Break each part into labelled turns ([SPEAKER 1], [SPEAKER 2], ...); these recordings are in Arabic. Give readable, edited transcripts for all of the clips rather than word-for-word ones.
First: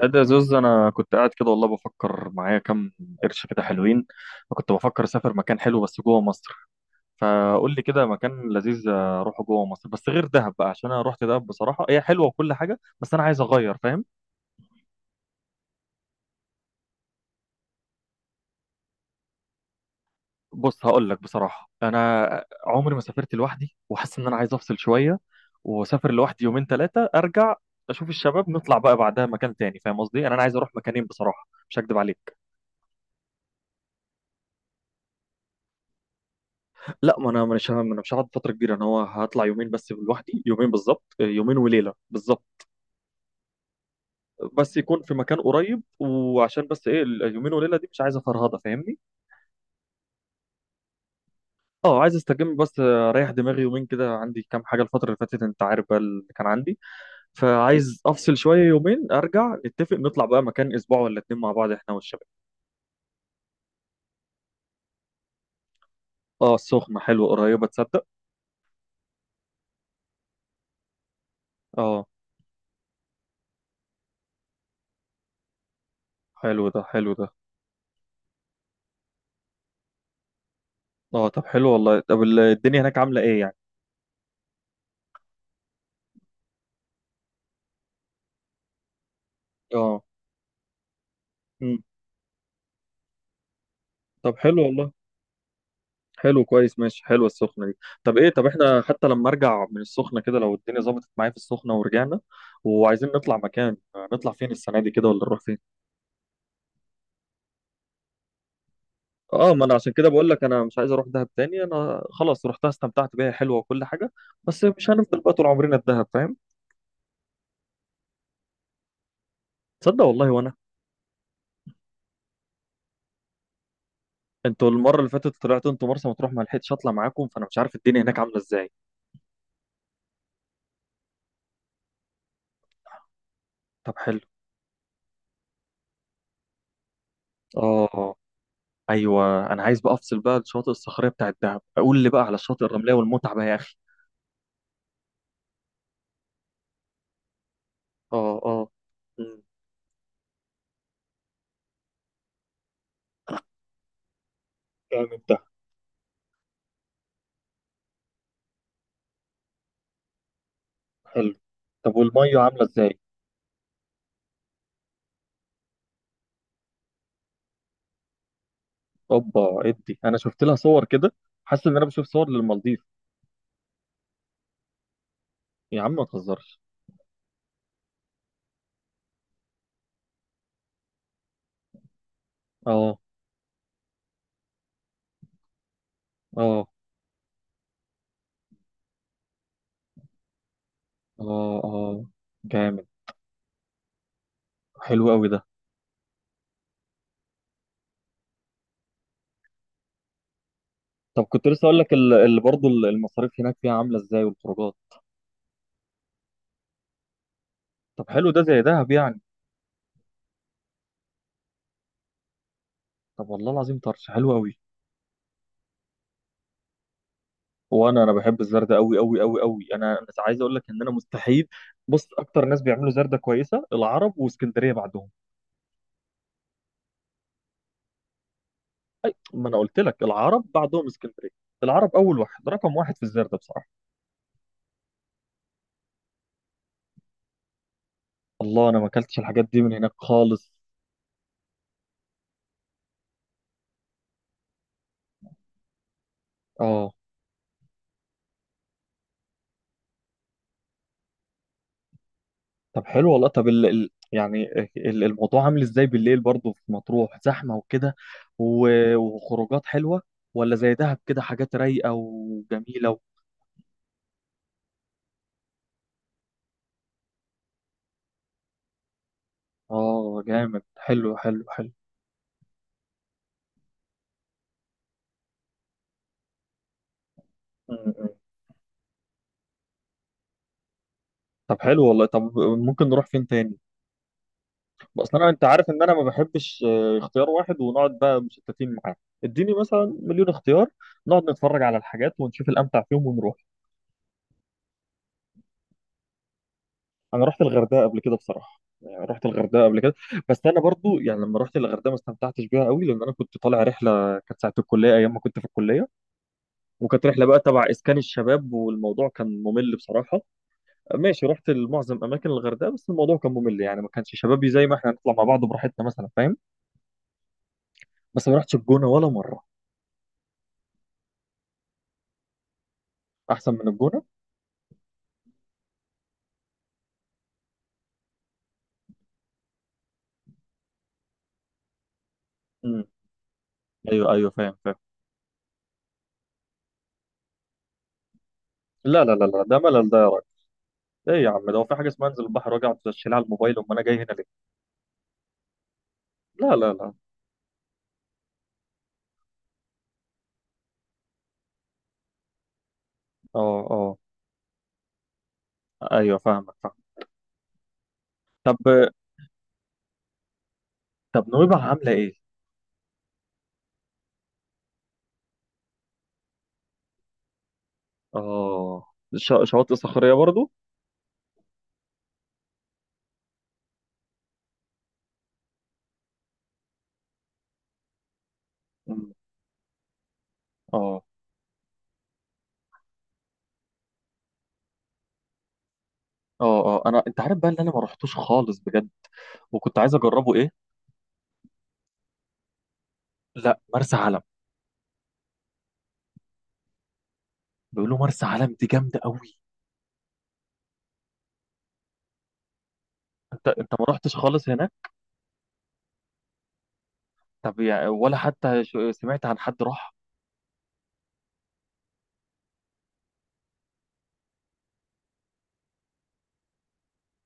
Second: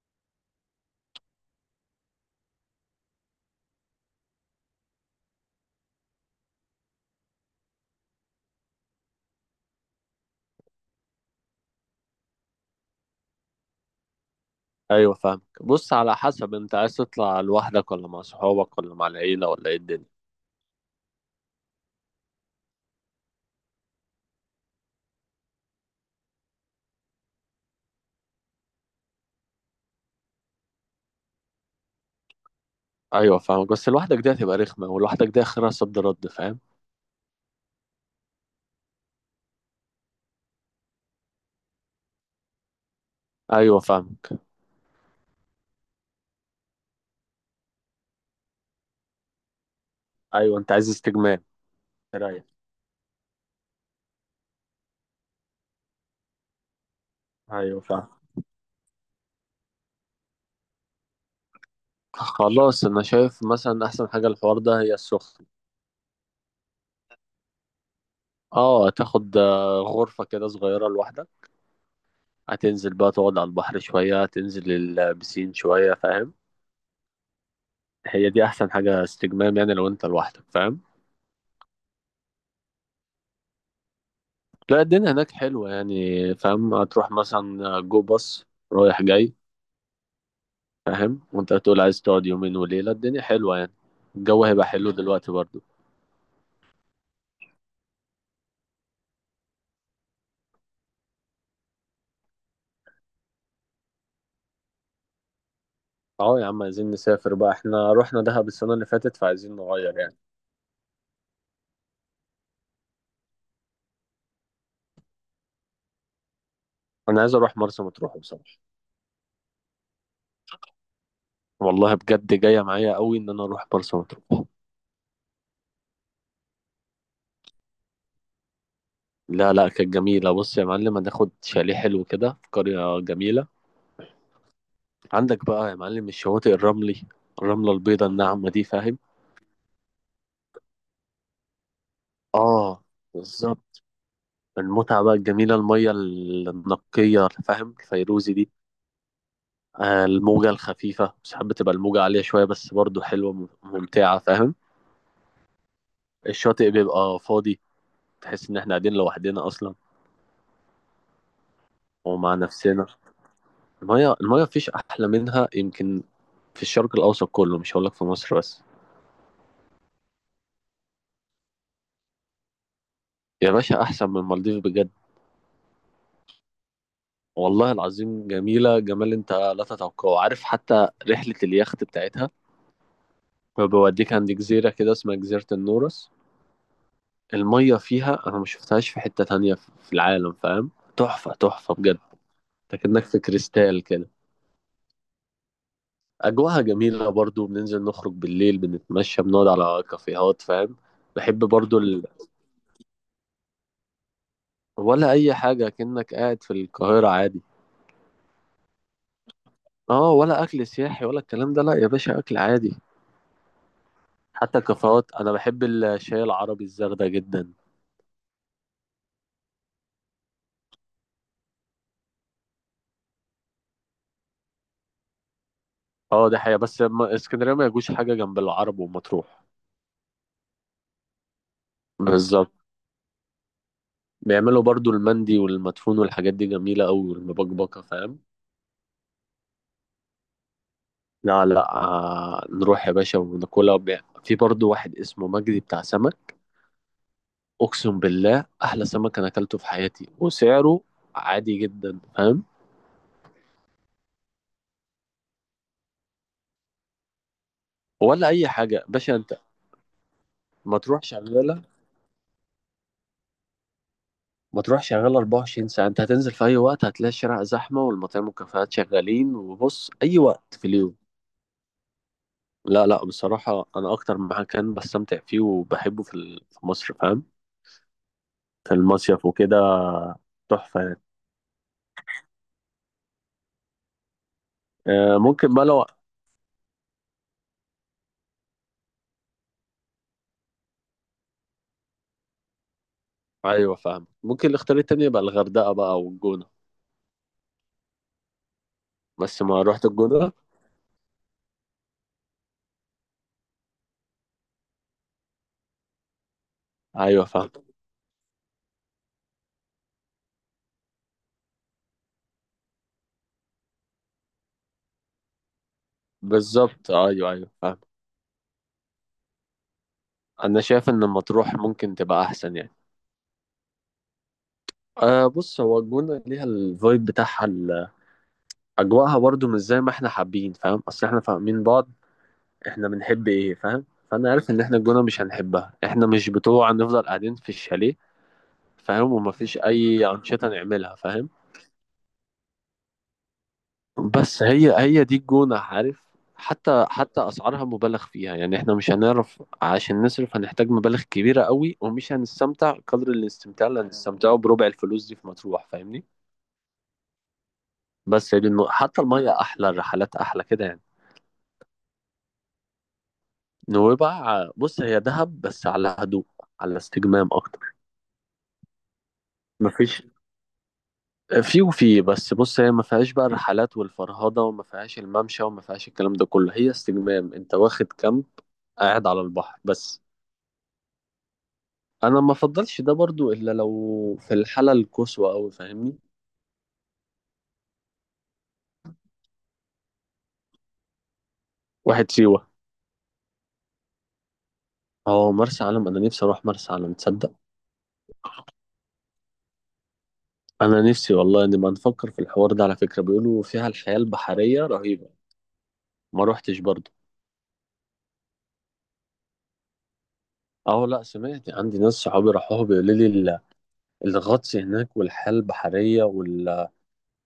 [SPEAKER 1] لا، ده زوز. انا كنت قاعد كده والله بفكر معايا كام قرش كده حلوين. فكنت بفكر اسافر مكان حلو بس جوه مصر. فقول لي كده مكان لذيذ اروحه جوه مصر بس غير دهب بقى، عشان انا رحت دهب بصراحه، هي حلوه وكل حاجه بس انا عايز اغير، فاهم؟
[SPEAKER 2] ايوه، فاهمك. بص، على حسب، انت عايز تطلع لوحدك، ولا مع صحابك، ولا مع العيله، ولا ايه الدنيا؟
[SPEAKER 1] بص، هقول لك بصراحه، انا عمري ما سافرت لوحدي وحاسس ان انا عايز افصل شويه واسافر لوحدي يومين ثلاثه ارجع اشوف الشباب، نطلع بقى بعدها مكان تاني. فاهم قصدي؟ انا عايز اروح مكانين بصراحه، مش هكدب عليك.
[SPEAKER 2] ايوه فاهمك، بس لوحدك دي هتبقى رخمه، ولوحدك دي اخرها صد رد، فاهم؟
[SPEAKER 1] لا، ما انا مش هم- انا مش هقعد فتره كبيره، انا هو هطلع يومين بس لوحدي، يومين بالظبط، يومين وليله بالظبط.
[SPEAKER 2] ايوه فاهمك.
[SPEAKER 1] بس يكون في مكان قريب، وعشان بس ايه، اليومين وليله دي مش عايزه فرهضه، فاهمني؟
[SPEAKER 2] ايوه، انت عايز استجمام،
[SPEAKER 1] اه، عايز
[SPEAKER 2] رايق.
[SPEAKER 1] استجم بس، اريح دماغي يومين كده. عندي كام حاجه الفتره اللي فاتت انت عارف بقى اللي كان عندي.
[SPEAKER 2] ايوه
[SPEAKER 1] فعايز
[SPEAKER 2] فاهم.
[SPEAKER 1] افصل شويه يومين، ارجع نتفق نطلع بقى مكان اسبوع ولا اتنين مع بعض احنا والشباب.
[SPEAKER 2] خلاص، انا شايف مثلا احسن حاجه الحوار ده هي السخنه.
[SPEAKER 1] اه، السخنه حلوه، قريبه تصدق.
[SPEAKER 2] اه، هتاخد غرفه كده صغيره لوحدك.
[SPEAKER 1] اه،
[SPEAKER 2] هتنزل بقى تقعد على البحر شويه، هتنزل البسين شويه، فاهم؟
[SPEAKER 1] حلو ده، حلو ده.
[SPEAKER 2] هي دي احسن حاجه، استجمام، يعني لو انت لوحدك، فاهم؟
[SPEAKER 1] اه، طب حلو والله. طب الدنيا هناك عامله ايه يعني؟
[SPEAKER 2] لا، الدنيا هناك حلوة يعني، فاهم؟ هتروح مثلا جو باص رايح جاي،
[SPEAKER 1] اه.
[SPEAKER 2] فاهم؟ وانت هتقول
[SPEAKER 1] مم.
[SPEAKER 2] عايز تقعد يومين وليلة، الدنيا حلوة يعني.
[SPEAKER 1] طب
[SPEAKER 2] الجو
[SPEAKER 1] حلو
[SPEAKER 2] هيبقى حلو
[SPEAKER 1] والله.
[SPEAKER 2] دلوقتي برضو.
[SPEAKER 1] حلو، كويس، ماشي، حلوه السخنه دي. طب ايه، طب احنا حتى لما ارجع من السخنه كده، لو الدنيا ظبطت معايا في السخنه ورجعنا وعايزين نطلع مكان، نطلع فين السنه دي كده، ولا نروح فين؟
[SPEAKER 2] اه يا عم، عايزين نسافر بقى، احنا رحنا دهب السنة اللي فاتت
[SPEAKER 1] اه،
[SPEAKER 2] فعايزين
[SPEAKER 1] ما انا عشان
[SPEAKER 2] نغير
[SPEAKER 1] كده
[SPEAKER 2] يعني.
[SPEAKER 1] بقول لك، انا مش عايز اروح دهب تاني. انا خلاص رحتها، استمتعت بيها، حلوه وكل حاجه بس مش هنفضل بقى طول عمرنا في دهب، فاهم؟
[SPEAKER 2] انا عايز اروح مرسى مطروح بصراحة.
[SPEAKER 1] تصدق والله، وانا.
[SPEAKER 2] والله بجد جاية معايا قوي ان انا اروح مرسى مطروح.
[SPEAKER 1] انتوا المره اللي فاتت طلعتوا انتوا مرسى مطروح، ما لحقتش اطلع معاكم، فانا مش عارف الدنيا هناك عامله ازاي.
[SPEAKER 2] لا لا، كانت جميلة. بص يا معلم، هناخد شاليه حلو كده في قرية جميلة.
[SPEAKER 1] طب حلو.
[SPEAKER 2] عندك بقى يا معلم الشواطئ الرملي، الرملة البيضاء
[SPEAKER 1] اه.
[SPEAKER 2] الناعمة دي، فاهم؟
[SPEAKER 1] ايوه، انا عايز بقى افصل بقى، الشاطئ الصخريه بتاعت دهب اقول لي بقى على الشاطئ
[SPEAKER 2] اه،
[SPEAKER 1] الرمليه والمتعه بقى يا اخي.
[SPEAKER 2] بالظبط. المتعة بقى الجميلة، المية النقية، فاهم، الفيروزي
[SPEAKER 1] اه،
[SPEAKER 2] دي.
[SPEAKER 1] اه. مم.
[SPEAKER 2] الموجة الخفيفة، ساعات بتبقى الموجة عالية شوية بس برضو حلوة، ممتعة، فاهم؟
[SPEAKER 1] جامد ده.
[SPEAKER 2] الشاطئ بيبقى فاضي، تحس إن إحنا قاعدين لوحدنا أصلا
[SPEAKER 1] حلو. طب
[SPEAKER 2] ومع
[SPEAKER 1] والميه عامله
[SPEAKER 2] نفسنا.
[SPEAKER 1] ازاي؟
[SPEAKER 2] المية مفيش أحلى منها يمكن في الشرق الأوسط كله، مش هقولك في مصر بس.
[SPEAKER 1] اوبا، ادي انا شفت لها صور كده، حاسس ان انا بشوف صور للمالديف.
[SPEAKER 2] يا باشا، أحسن من المالديف بجد.
[SPEAKER 1] يا عم ما تهزرش.
[SPEAKER 2] والله العظيم جميلة، جمال أنت لا تتوقعه. عارف حتى رحلة اليخت بتاعتها؟
[SPEAKER 1] اه،
[SPEAKER 2] بيوديك عند جزيرة كده اسمها جزيرة النورس.
[SPEAKER 1] اه.
[SPEAKER 2] المية فيها أنا ما شفتهاش في حتة تانية في العالم، فاهم؟ تحفة
[SPEAKER 1] اه،
[SPEAKER 2] تحفة بجد.
[SPEAKER 1] اه.
[SPEAKER 2] انت
[SPEAKER 1] جامد.
[SPEAKER 2] كأنك في كريستال كده.
[SPEAKER 1] حلو قوي ده.
[SPEAKER 2] أجواها جميلة برضو، بننزل نخرج بالليل، بنتمشى، بنقعد على كافيهات، فاهم؟
[SPEAKER 1] طب،
[SPEAKER 2] بحب
[SPEAKER 1] كنت لسه
[SPEAKER 2] برضو
[SPEAKER 1] اقول لك
[SPEAKER 2] ال...
[SPEAKER 1] اللي برضه المصاريف هناك فيها عامله ازاي، والخروجات؟
[SPEAKER 2] ولا أي حاجة، كأنك قاعد في القاهرة عادي.
[SPEAKER 1] طب حلو، ده زي دهب يعني.
[SPEAKER 2] اه، ولا أكل سياحي ولا الكلام ده، لا يا باشا، أكل عادي.
[SPEAKER 1] طب والله العظيم طرش حلو
[SPEAKER 2] حتى
[SPEAKER 1] قوي.
[SPEAKER 2] الكافيهات، أنا بحب الشاي العربي، الزردة جدا.
[SPEAKER 1] وانا، انا بحب الزردة قوي قوي قوي قوي. انا عايز اقول لك ان انا مستحيل. بص، اكتر ناس بيعملوا زردة كويسه العرب، واسكندريه بعدهم.
[SPEAKER 2] اه دي حقيقة، بس اسكندرية ما يجوش حاجة جنب العرب ومطروح.
[SPEAKER 1] ما انا قلت لك العرب بعدهم اسكندريه. العرب اول واحد،
[SPEAKER 2] بالظبط.
[SPEAKER 1] رقم واحد في الزردة بصراحه.
[SPEAKER 2] بيعملوا برضو المندي والمدفون والحاجات دي، جميلة أوي، والمبكبكة، فاهم؟
[SPEAKER 1] الله، انا ما اكلتش الحاجات دي من هناك خالص.
[SPEAKER 2] لا لا، آه، نروح يا باشا وناكلها. وبيع. في برضو واحد اسمه مجدي بتاع سمك.
[SPEAKER 1] اه،
[SPEAKER 2] أقسم بالله أحلى سمك أنا أكلته في حياتي، وسعره عادي جدا، فاهم؟
[SPEAKER 1] طب حلو والله. طب يعني، الموضوع عامل ازاي بالليل برضه في مطروح؟ زحمه وكده،
[SPEAKER 2] ولا أي
[SPEAKER 1] و،
[SPEAKER 2] حاجة باشا أنت.
[SPEAKER 1] وخروجات حلوه، ولا زي
[SPEAKER 2] ما
[SPEAKER 1] دهب
[SPEAKER 2] تروح
[SPEAKER 1] كده حاجات
[SPEAKER 2] شغالة،
[SPEAKER 1] رايقه وجميله و.
[SPEAKER 2] ما تروح شغالة 24 ساعة. أنت هتنزل في أي وقت هتلاقي الشارع زحمة والمطاعم والكافيهات شغالين. وبص، أي
[SPEAKER 1] اه،
[SPEAKER 2] وقت في
[SPEAKER 1] جامد،
[SPEAKER 2] اليوم.
[SPEAKER 1] حلو حلو حلو.
[SPEAKER 2] لا لا، بصراحة أنا أكتر مكان بستمتع فيه وبحبه في مصر، فاهم،
[SPEAKER 1] م- م.
[SPEAKER 2] في المصيف وكده، تحفة يعني.
[SPEAKER 1] طب حلو والله. طب ممكن نروح فين تاني؟ بس انا، انت
[SPEAKER 2] ممكن بقى
[SPEAKER 1] عارف ان
[SPEAKER 2] لو.
[SPEAKER 1] انا ما بحبش، اختيار واحد ونقعد بقى مشتتين معاه. اديني مثلا مليون اختيار، نقعد نتفرج على الحاجات ونشوف الامتع فيهم ونروح.
[SPEAKER 2] أيوة فاهم. ممكن الاختيار التاني يبقى الغردقة بقى والجونة.
[SPEAKER 1] انا رحت الغردقه قبل كده بصراحه، يعني رحت
[SPEAKER 2] بس ما
[SPEAKER 1] الغردقه قبل
[SPEAKER 2] رحت
[SPEAKER 1] كده.
[SPEAKER 2] الجونة.
[SPEAKER 1] بس انا برضو يعني لما رحت الغردقه ما استمتعتش بيها قوي، لان انا كنت طالع رحله كانت ساعه الكليه، ايام ما كنت في الكليه. وكانت
[SPEAKER 2] أيوة
[SPEAKER 1] رحله بقى
[SPEAKER 2] فاهم.
[SPEAKER 1] تبع اسكان الشباب، والموضوع كان ممل بصراحه. ماشي، رحت لمعظم اماكن الغردقه بس الموضوع كان ممل، يعني ما كانش شبابي زي ما احنا هنطلع مع بعض براحتنا مثلا، فاهم؟
[SPEAKER 2] بالظبط، أيوة أيوة فاهم.
[SPEAKER 1] بس ما رحتش الجونه ولا مره.
[SPEAKER 2] أنا شايف إن مطروح ممكن تبقى أحسن يعني.
[SPEAKER 1] احسن من الجونه؟
[SPEAKER 2] أه. بص، هو الجونة ليها الفايب بتاعها، أجواءها برضو مش زي ما إحنا حابين، فاهم؟ أصل إحنا فاهمين بعض، إحنا بنحب إيه، فاهم؟
[SPEAKER 1] ايوه
[SPEAKER 2] فأنا
[SPEAKER 1] ايوه،
[SPEAKER 2] عارف
[SPEAKER 1] فاهم
[SPEAKER 2] إن
[SPEAKER 1] فاهم.
[SPEAKER 2] إحنا الجونة مش هنحبها. إحنا مش بتوع نفضل قاعدين في الشاليه،
[SPEAKER 1] لا لا
[SPEAKER 2] فاهم،
[SPEAKER 1] لا لا،
[SPEAKER 2] ومفيش
[SPEAKER 1] ده ملل ده يا
[SPEAKER 2] أي
[SPEAKER 1] راجل.
[SPEAKER 2] أنشطة نعملها،
[SPEAKER 1] ايه
[SPEAKER 2] فاهم؟
[SPEAKER 1] يا عم ده، هو في حاجه اسمها انزل البحر واجي اقعد اشيل على الموبايل؟ امال انا جاي هنا ليه؟
[SPEAKER 2] بس هي دي الجونة، عارف؟
[SPEAKER 1] لا لا
[SPEAKER 2] حتى
[SPEAKER 1] لا.
[SPEAKER 2] حتى أسعارها مبالغ فيها يعني، إحنا مش هنعرف عشان نصرف، هنحتاج مبالغ كبيرة قوي، ومش هنستمتع قدر
[SPEAKER 1] اه
[SPEAKER 2] الاستمتاع اللي
[SPEAKER 1] اه.
[SPEAKER 2] هنستمتعه بربع الفلوس دي في مطروح، فاهمني؟
[SPEAKER 1] ايوه فاهمك، فاهم.
[SPEAKER 2] بس هي دي
[SPEAKER 1] طب،
[SPEAKER 2] النقطة. حتى المية أحلى، الرحلات أحلى كده يعني.
[SPEAKER 1] طب نويبع عامله ايه؟
[SPEAKER 2] نويبع، بص هي دهب بس على هدوء، على استجمام أكتر.
[SPEAKER 1] اه، شواطئ
[SPEAKER 2] مفيش،
[SPEAKER 1] صخريه برضو؟
[SPEAKER 2] في وفي، بس بص، هي ما فيهاش بقى الرحلات والفرهضة، وما فيهاش الممشى، وما فيهاش الكلام ده كله، هي استجمام. أنت واخد كامب، قاعد
[SPEAKER 1] مم.
[SPEAKER 2] على البحر بس.
[SPEAKER 1] اه،
[SPEAKER 2] انا ما افضلش ده برضو الا لو في الحاله القصوى قوي، فاهمني؟
[SPEAKER 1] اه. اه، انا، انت عارف بقى اللي انا ما رحتوش خالص بجد، وكنت عايز اجربه، ايه؟
[SPEAKER 2] واحد سيوه.
[SPEAKER 1] لا، مرسى علم.
[SPEAKER 2] اه، مرسى علم، انا نفسي اروح مرسى علم، تصدق؟
[SPEAKER 1] بيقولوا مرسى علم دي جامده قوي.
[SPEAKER 2] انا نفسي والله، نبقى نفكر في الحوار ده على فكره، بيقولوا
[SPEAKER 1] انت
[SPEAKER 2] فيها
[SPEAKER 1] انت ما
[SPEAKER 2] الحياه
[SPEAKER 1] رحتش خالص
[SPEAKER 2] البحريه
[SPEAKER 1] هناك؟
[SPEAKER 2] رهيبه. ما روحتش برضو.
[SPEAKER 1] طب يعني ولا حتى سمعت عن حد راح؟
[SPEAKER 2] اه، لا، سمعت. عندي ناس صحابي راحوها، بيقولوا لي الغطس هناك، والحياه البحريه، وال...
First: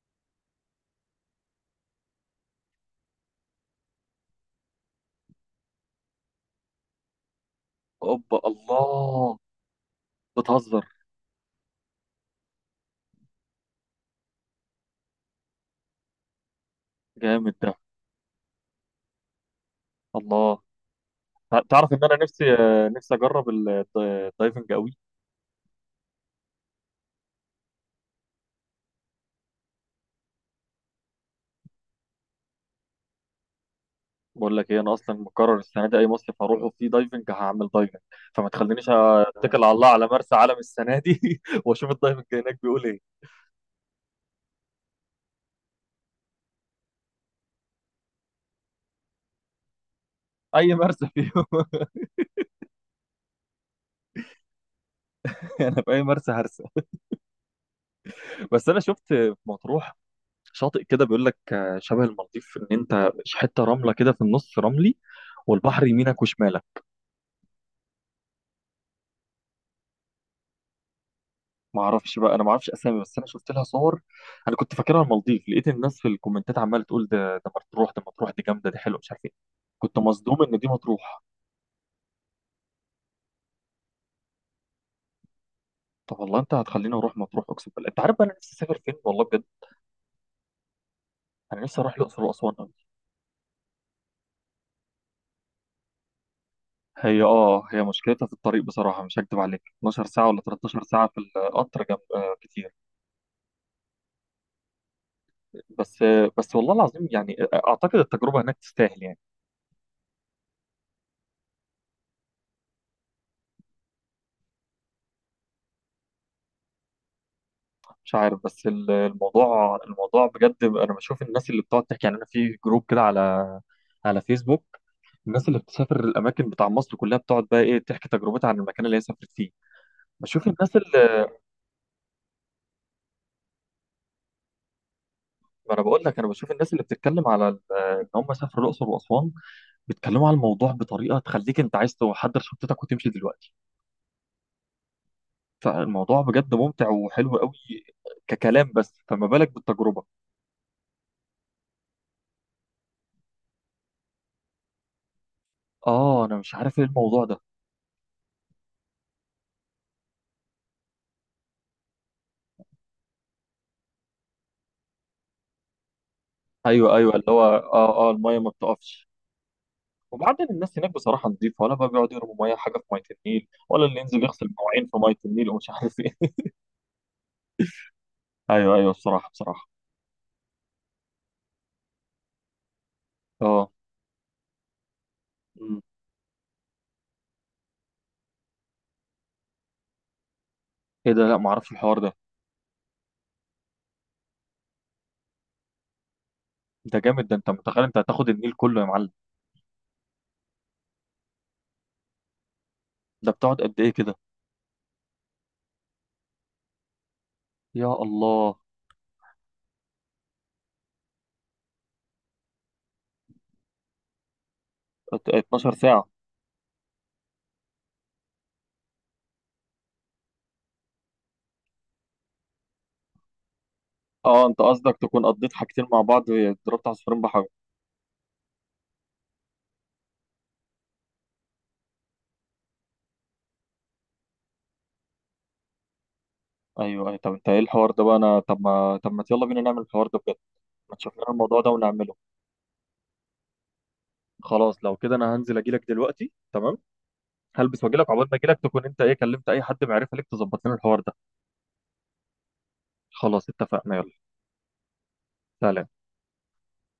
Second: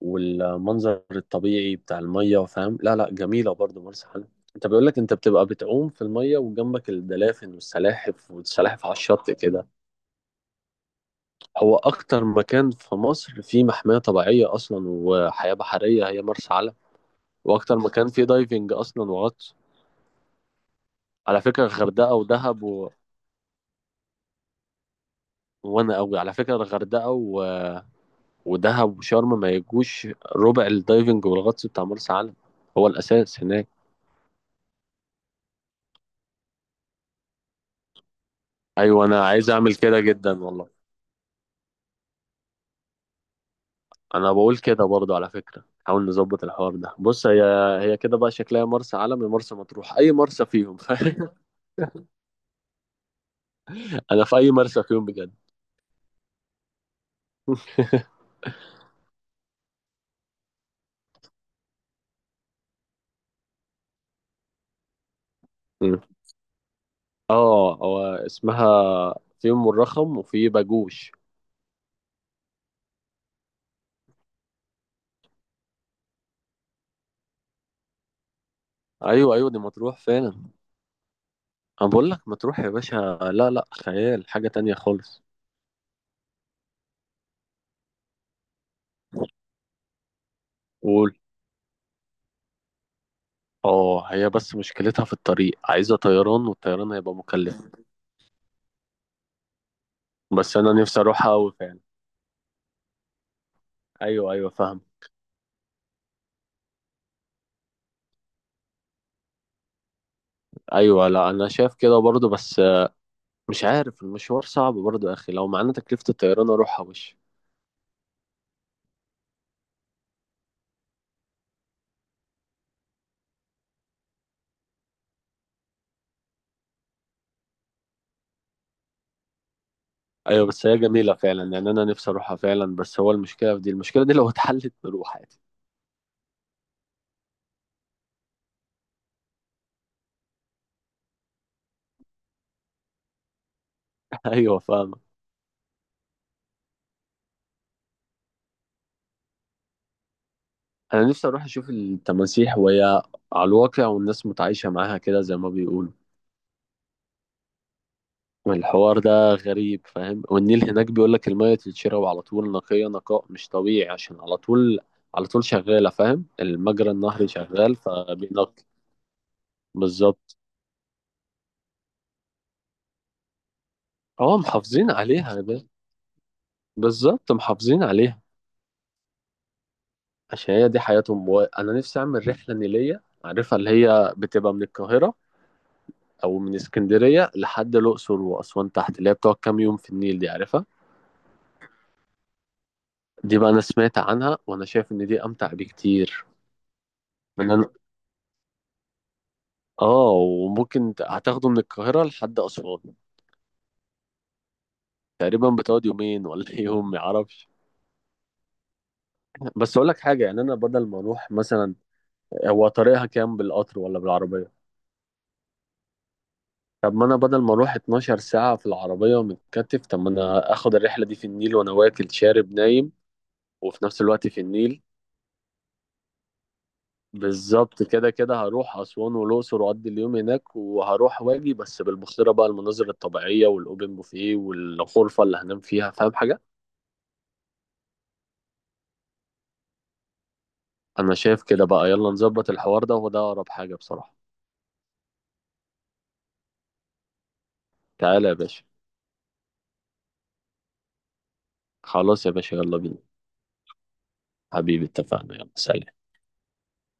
[SPEAKER 2] والمنظر الطبيعي بتاع الميه، فاهم؟ لا لا، جميله برضو مرسى علم. انت بيقول لك انت بتبقى بتعوم في الميه، وجنبك الدلافن والسلاحف،
[SPEAKER 1] اوبا،
[SPEAKER 2] والسلاحف على الشط
[SPEAKER 1] الله.
[SPEAKER 2] كده.
[SPEAKER 1] بتهزر.
[SPEAKER 2] هو أكتر مكان في مصر فيه محمية طبيعية أصلا وحياة بحرية هي مرسى علم.
[SPEAKER 1] جامد ده.
[SPEAKER 2] وأكتر مكان فيه دايفنج أصلا وغطس.
[SPEAKER 1] الله.
[SPEAKER 2] على فكرة،
[SPEAKER 1] تعرف ان
[SPEAKER 2] الغردقة
[SPEAKER 1] انا نفسي،
[SPEAKER 2] ودهب و...
[SPEAKER 1] نفسي اجرب الدايفنج قوي.
[SPEAKER 2] وأنا أوي على فكرة، الغردقة و... ودهب وشرم ما يجوش ربع الدايفنج والغطس بتاع مرسى علم. هو الأساس هناك.
[SPEAKER 1] بقول لك ايه، انا اصلا مقرر السنه دي اي مصيف هروحه فيه دايفنج هعمل دايفنج. فما تخلينيش
[SPEAKER 2] أيوة، أنا عايز
[SPEAKER 1] اتكل على
[SPEAKER 2] أعمل
[SPEAKER 1] الله
[SPEAKER 2] كده
[SPEAKER 1] على مرسى
[SPEAKER 2] جدا
[SPEAKER 1] علم
[SPEAKER 2] والله.
[SPEAKER 1] السنه دي واشوف الدايفنج هناك بيقول ايه.
[SPEAKER 2] أنا بقول كده برضه، على فكرة حاول نظبط الحوار ده. بص، هي هي كده بقى شكلها، مرسى علم يا مرسى مطروح، أي مرسى
[SPEAKER 1] اي
[SPEAKER 2] فيهم
[SPEAKER 1] مرسى فيهم
[SPEAKER 2] أنا في أي مرسى فيهم بجد.
[SPEAKER 1] انا في اي مرسى هرسى. بس انا شفت في مطروح شاطئ كده بيقول لك، شبه المالديف، ان انت حته رمله كده في النص رملي، والبحر يمينك وشمالك.
[SPEAKER 2] اه، هو اسمها، في ام الرخم وفي باجوش.
[SPEAKER 1] ما اعرفش بقى، انا ما اعرفش اسامي، بس انا شفت لها صور. انا كنت فاكرها المالديف، لقيت الناس في الكومنتات عماله تقول ده، ده مطروح ده مطروح، دي جامده، دي حلوه، مش عارف ايه.
[SPEAKER 2] ايوه ايوه، دي مطروح
[SPEAKER 1] كنت
[SPEAKER 2] فعلا.
[SPEAKER 1] مصدوم ان دي مطروح.
[SPEAKER 2] انا بقول لك مطروح يا باشا، لا لا، خيال، حاجه تانية خالص.
[SPEAKER 1] طب والله انت هتخليني اروح مطروح، اقسم بالله. انت عارف بقى انا نفسي اسافر فين والله بجد؟
[SPEAKER 2] قول.
[SPEAKER 1] انا نفسي اروح الاقصر واسوان قوي.
[SPEAKER 2] اه، هي بس مشكلتها في الطريق، عايزه طيران، والطيران هيبقى
[SPEAKER 1] هي،
[SPEAKER 2] مكلف.
[SPEAKER 1] اه، هي مشكلتها في الطريق بصراحه، مش هكدب عليك، 12 ساعه ولا
[SPEAKER 2] بس انا
[SPEAKER 1] 13
[SPEAKER 2] نفسي
[SPEAKER 1] ساعه في
[SPEAKER 2] اروحها قوي فعلا.
[SPEAKER 1] القطر، جنب، كتير.
[SPEAKER 2] ايوه ايوه فاهم.
[SPEAKER 1] بس، بس والله العظيم يعني، اعتقد التجربه هناك تستاهل يعني.
[SPEAKER 2] ايوه، لا، انا شايف كده برضه، بس مش عارف، المشوار صعب برضه يا اخي، لو معانا تكلفه الطيران اروحها وش.
[SPEAKER 1] مش عارف، بس الموضوع، الموضوع بجد، انا بشوف الناس اللي بتقعد تحكي، يعني انا في جروب كده على، على فيسبوك، الناس اللي بتسافر الاماكن بتاع مصر كلها بتقعد بقى ايه تحكي تجربتها عن المكان اللي هي سافرت فيه.
[SPEAKER 2] ايوه،
[SPEAKER 1] بشوف
[SPEAKER 2] بس
[SPEAKER 1] الناس
[SPEAKER 2] هي جميله
[SPEAKER 1] اللي،
[SPEAKER 2] فعلا يعني، انا نفسي اروحها فعلا، بس هو المشكله في دي، المشكله دي لو اتحلت نروح عادي.
[SPEAKER 1] ما انا بقول لك، انا بشوف الناس اللي بتتكلم على ان هم سافروا الاقصر واسوان، بيتكلموا على الموضوع بطريقه تخليك انت عايز تحضر شنطتك وتمشي دلوقتي.
[SPEAKER 2] ايوه فاهم.
[SPEAKER 1] فالموضوع بجد ممتع وحلو قوي، ككلام، بس فما بالك بالتجربه.
[SPEAKER 2] انا نفسي اروح اشوف التماسيح، وهي على الواقع، والناس متعايشه معاها كده زي ما بيقولوا.
[SPEAKER 1] اه، انا مش عارف ايه الموضوع ده.
[SPEAKER 2] الحوار ده غريب، فاهم؟ والنيل هناك بيقول لك الميه تتشرب على طول، نقيه نقاء مش طبيعي، عشان على طول، على طول شغاله، فاهم، المجرى
[SPEAKER 1] ايوه ايوه، اللي
[SPEAKER 2] النهري
[SPEAKER 1] هو،
[SPEAKER 2] شغال
[SPEAKER 1] اه اه، الميه ما
[SPEAKER 2] فبينقي.
[SPEAKER 1] بتقفش.
[SPEAKER 2] بالظبط.
[SPEAKER 1] وبعدين الناس هناك بصراحة نظيفة، ولا بقى بيقعدوا يرموا مياه حاجة في مية النيل، ولا اللي ينزل
[SPEAKER 2] اه،
[SPEAKER 1] يغسل مواعين
[SPEAKER 2] محافظين
[SPEAKER 1] في مية
[SPEAKER 2] عليها
[SPEAKER 1] النيل
[SPEAKER 2] ده،
[SPEAKER 1] ومش عارف ايه؟
[SPEAKER 2] بالظبط، محافظين عليها.
[SPEAKER 1] ايوه ايوه، بصراحة، بصراحة.
[SPEAKER 2] عشان هي دي حياتهم، انا نفسي اعمل رحله نيليه، عارفها اللي
[SPEAKER 1] اه.
[SPEAKER 2] هي بتبقى من القاهره،
[SPEAKER 1] أمم.
[SPEAKER 2] او من اسكندريه لحد الاقصر واسوان تحت، اللي هي بتقعد كام يوم في النيل، دي عارفها؟
[SPEAKER 1] ايه ده؟ لا، ما اعرفش الحوار ده.
[SPEAKER 2] دي بقى انا سمعت عنها، وانا شايف ان دي امتع بكتير.
[SPEAKER 1] ده جامد ده، انت
[SPEAKER 2] من أنا...
[SPEAKER 1] متخيل انت هتاخد النيل كله يا معلم؟
[SPEAKER 2] اه، وممكن هتاخده من القاهره لحد اسوان.
[SPEAKER 1] ده بتقعد قد ايه كده؟
[SPEAKER 2] تقريبا بتقعد يومين، ولا يوم، ما اعرفش.
[SPEAKER 1] يا الله.
[SPEAKER 2] بس اقول لك حاجه يعني، انا بدل ما اروح مثلا، هو طريقها كام بالقطر ولا بالعربيه؟
[SPEAKER 1] 12 ساعة.
[SPEAKER 2] طب ما انا بدل ما اروح 12 ساعه في العربيه ومتكتف، طب ما انا اخد الرحله دي في النيل وانا واكل شارب نايم، وفي نفس الوقت في
[SPEAKER 1] اه، انت
[SPEAKER 2] النيل.
[SPEAKER 1] قصدك تكون قضيت حاجتين مع بعض، ضربت عصفورين بحجر.
[SPEAKER 2] بالظبط كده، كده هروح أسوان والأقصر، وأقضي اليوم هناك، وهروح واجي بس بالبحيرة بقى، المناظر الطبيعية، والأوبن بوفيه، والغرفة اللي هنام فيها، فاهم حاجة؟
[SPEAKER 1] ايوه ايوه. طب انت ايه الحوار ده بقى، انا طب ما، يلا بينا نعمل الحوار ده بجد. ما
[SPEAKER 2] أنا
[SPEAKER 1] تشوف لنا
[SPEAKER 2] شايف
[SPEAKER 1] الموضوع
[SPEAKER 2] كده
[SPEAKER 1] ده
[SPEAKER 2] بقى، يلا
[SPEAKER 1] ونعمله.
[SPEAKER 2] نظبط الحوار ده، وده أقرب حاجة بصراحة.
[SPEAKER 1] خلاص، لو كده انا هنزل اجيلك دلوقتي، تمام. هلبس واجيلك،
[SPEAKER 2] تعالى
[SPEAKER 1] عقبال
[SPEAKER 2] يا
[SPEAKER 1] ما اجيلك
[SPEAKER 2] باشا.
[SPEAKER 1] تكون انت ايه، كلمت اي حد معرفه ليك تظبط لنا الحوار ده.
[SPEAKER 2] خلاص يا باشا، يلا بينا.
[SPEAKER 1] خلاص اتفقنا، يلا.
[SPEAKER 2] حبيبي، اتفقنا، يلا
[SPEAKER 1] سلام.
[SPEAKER 2] سلام.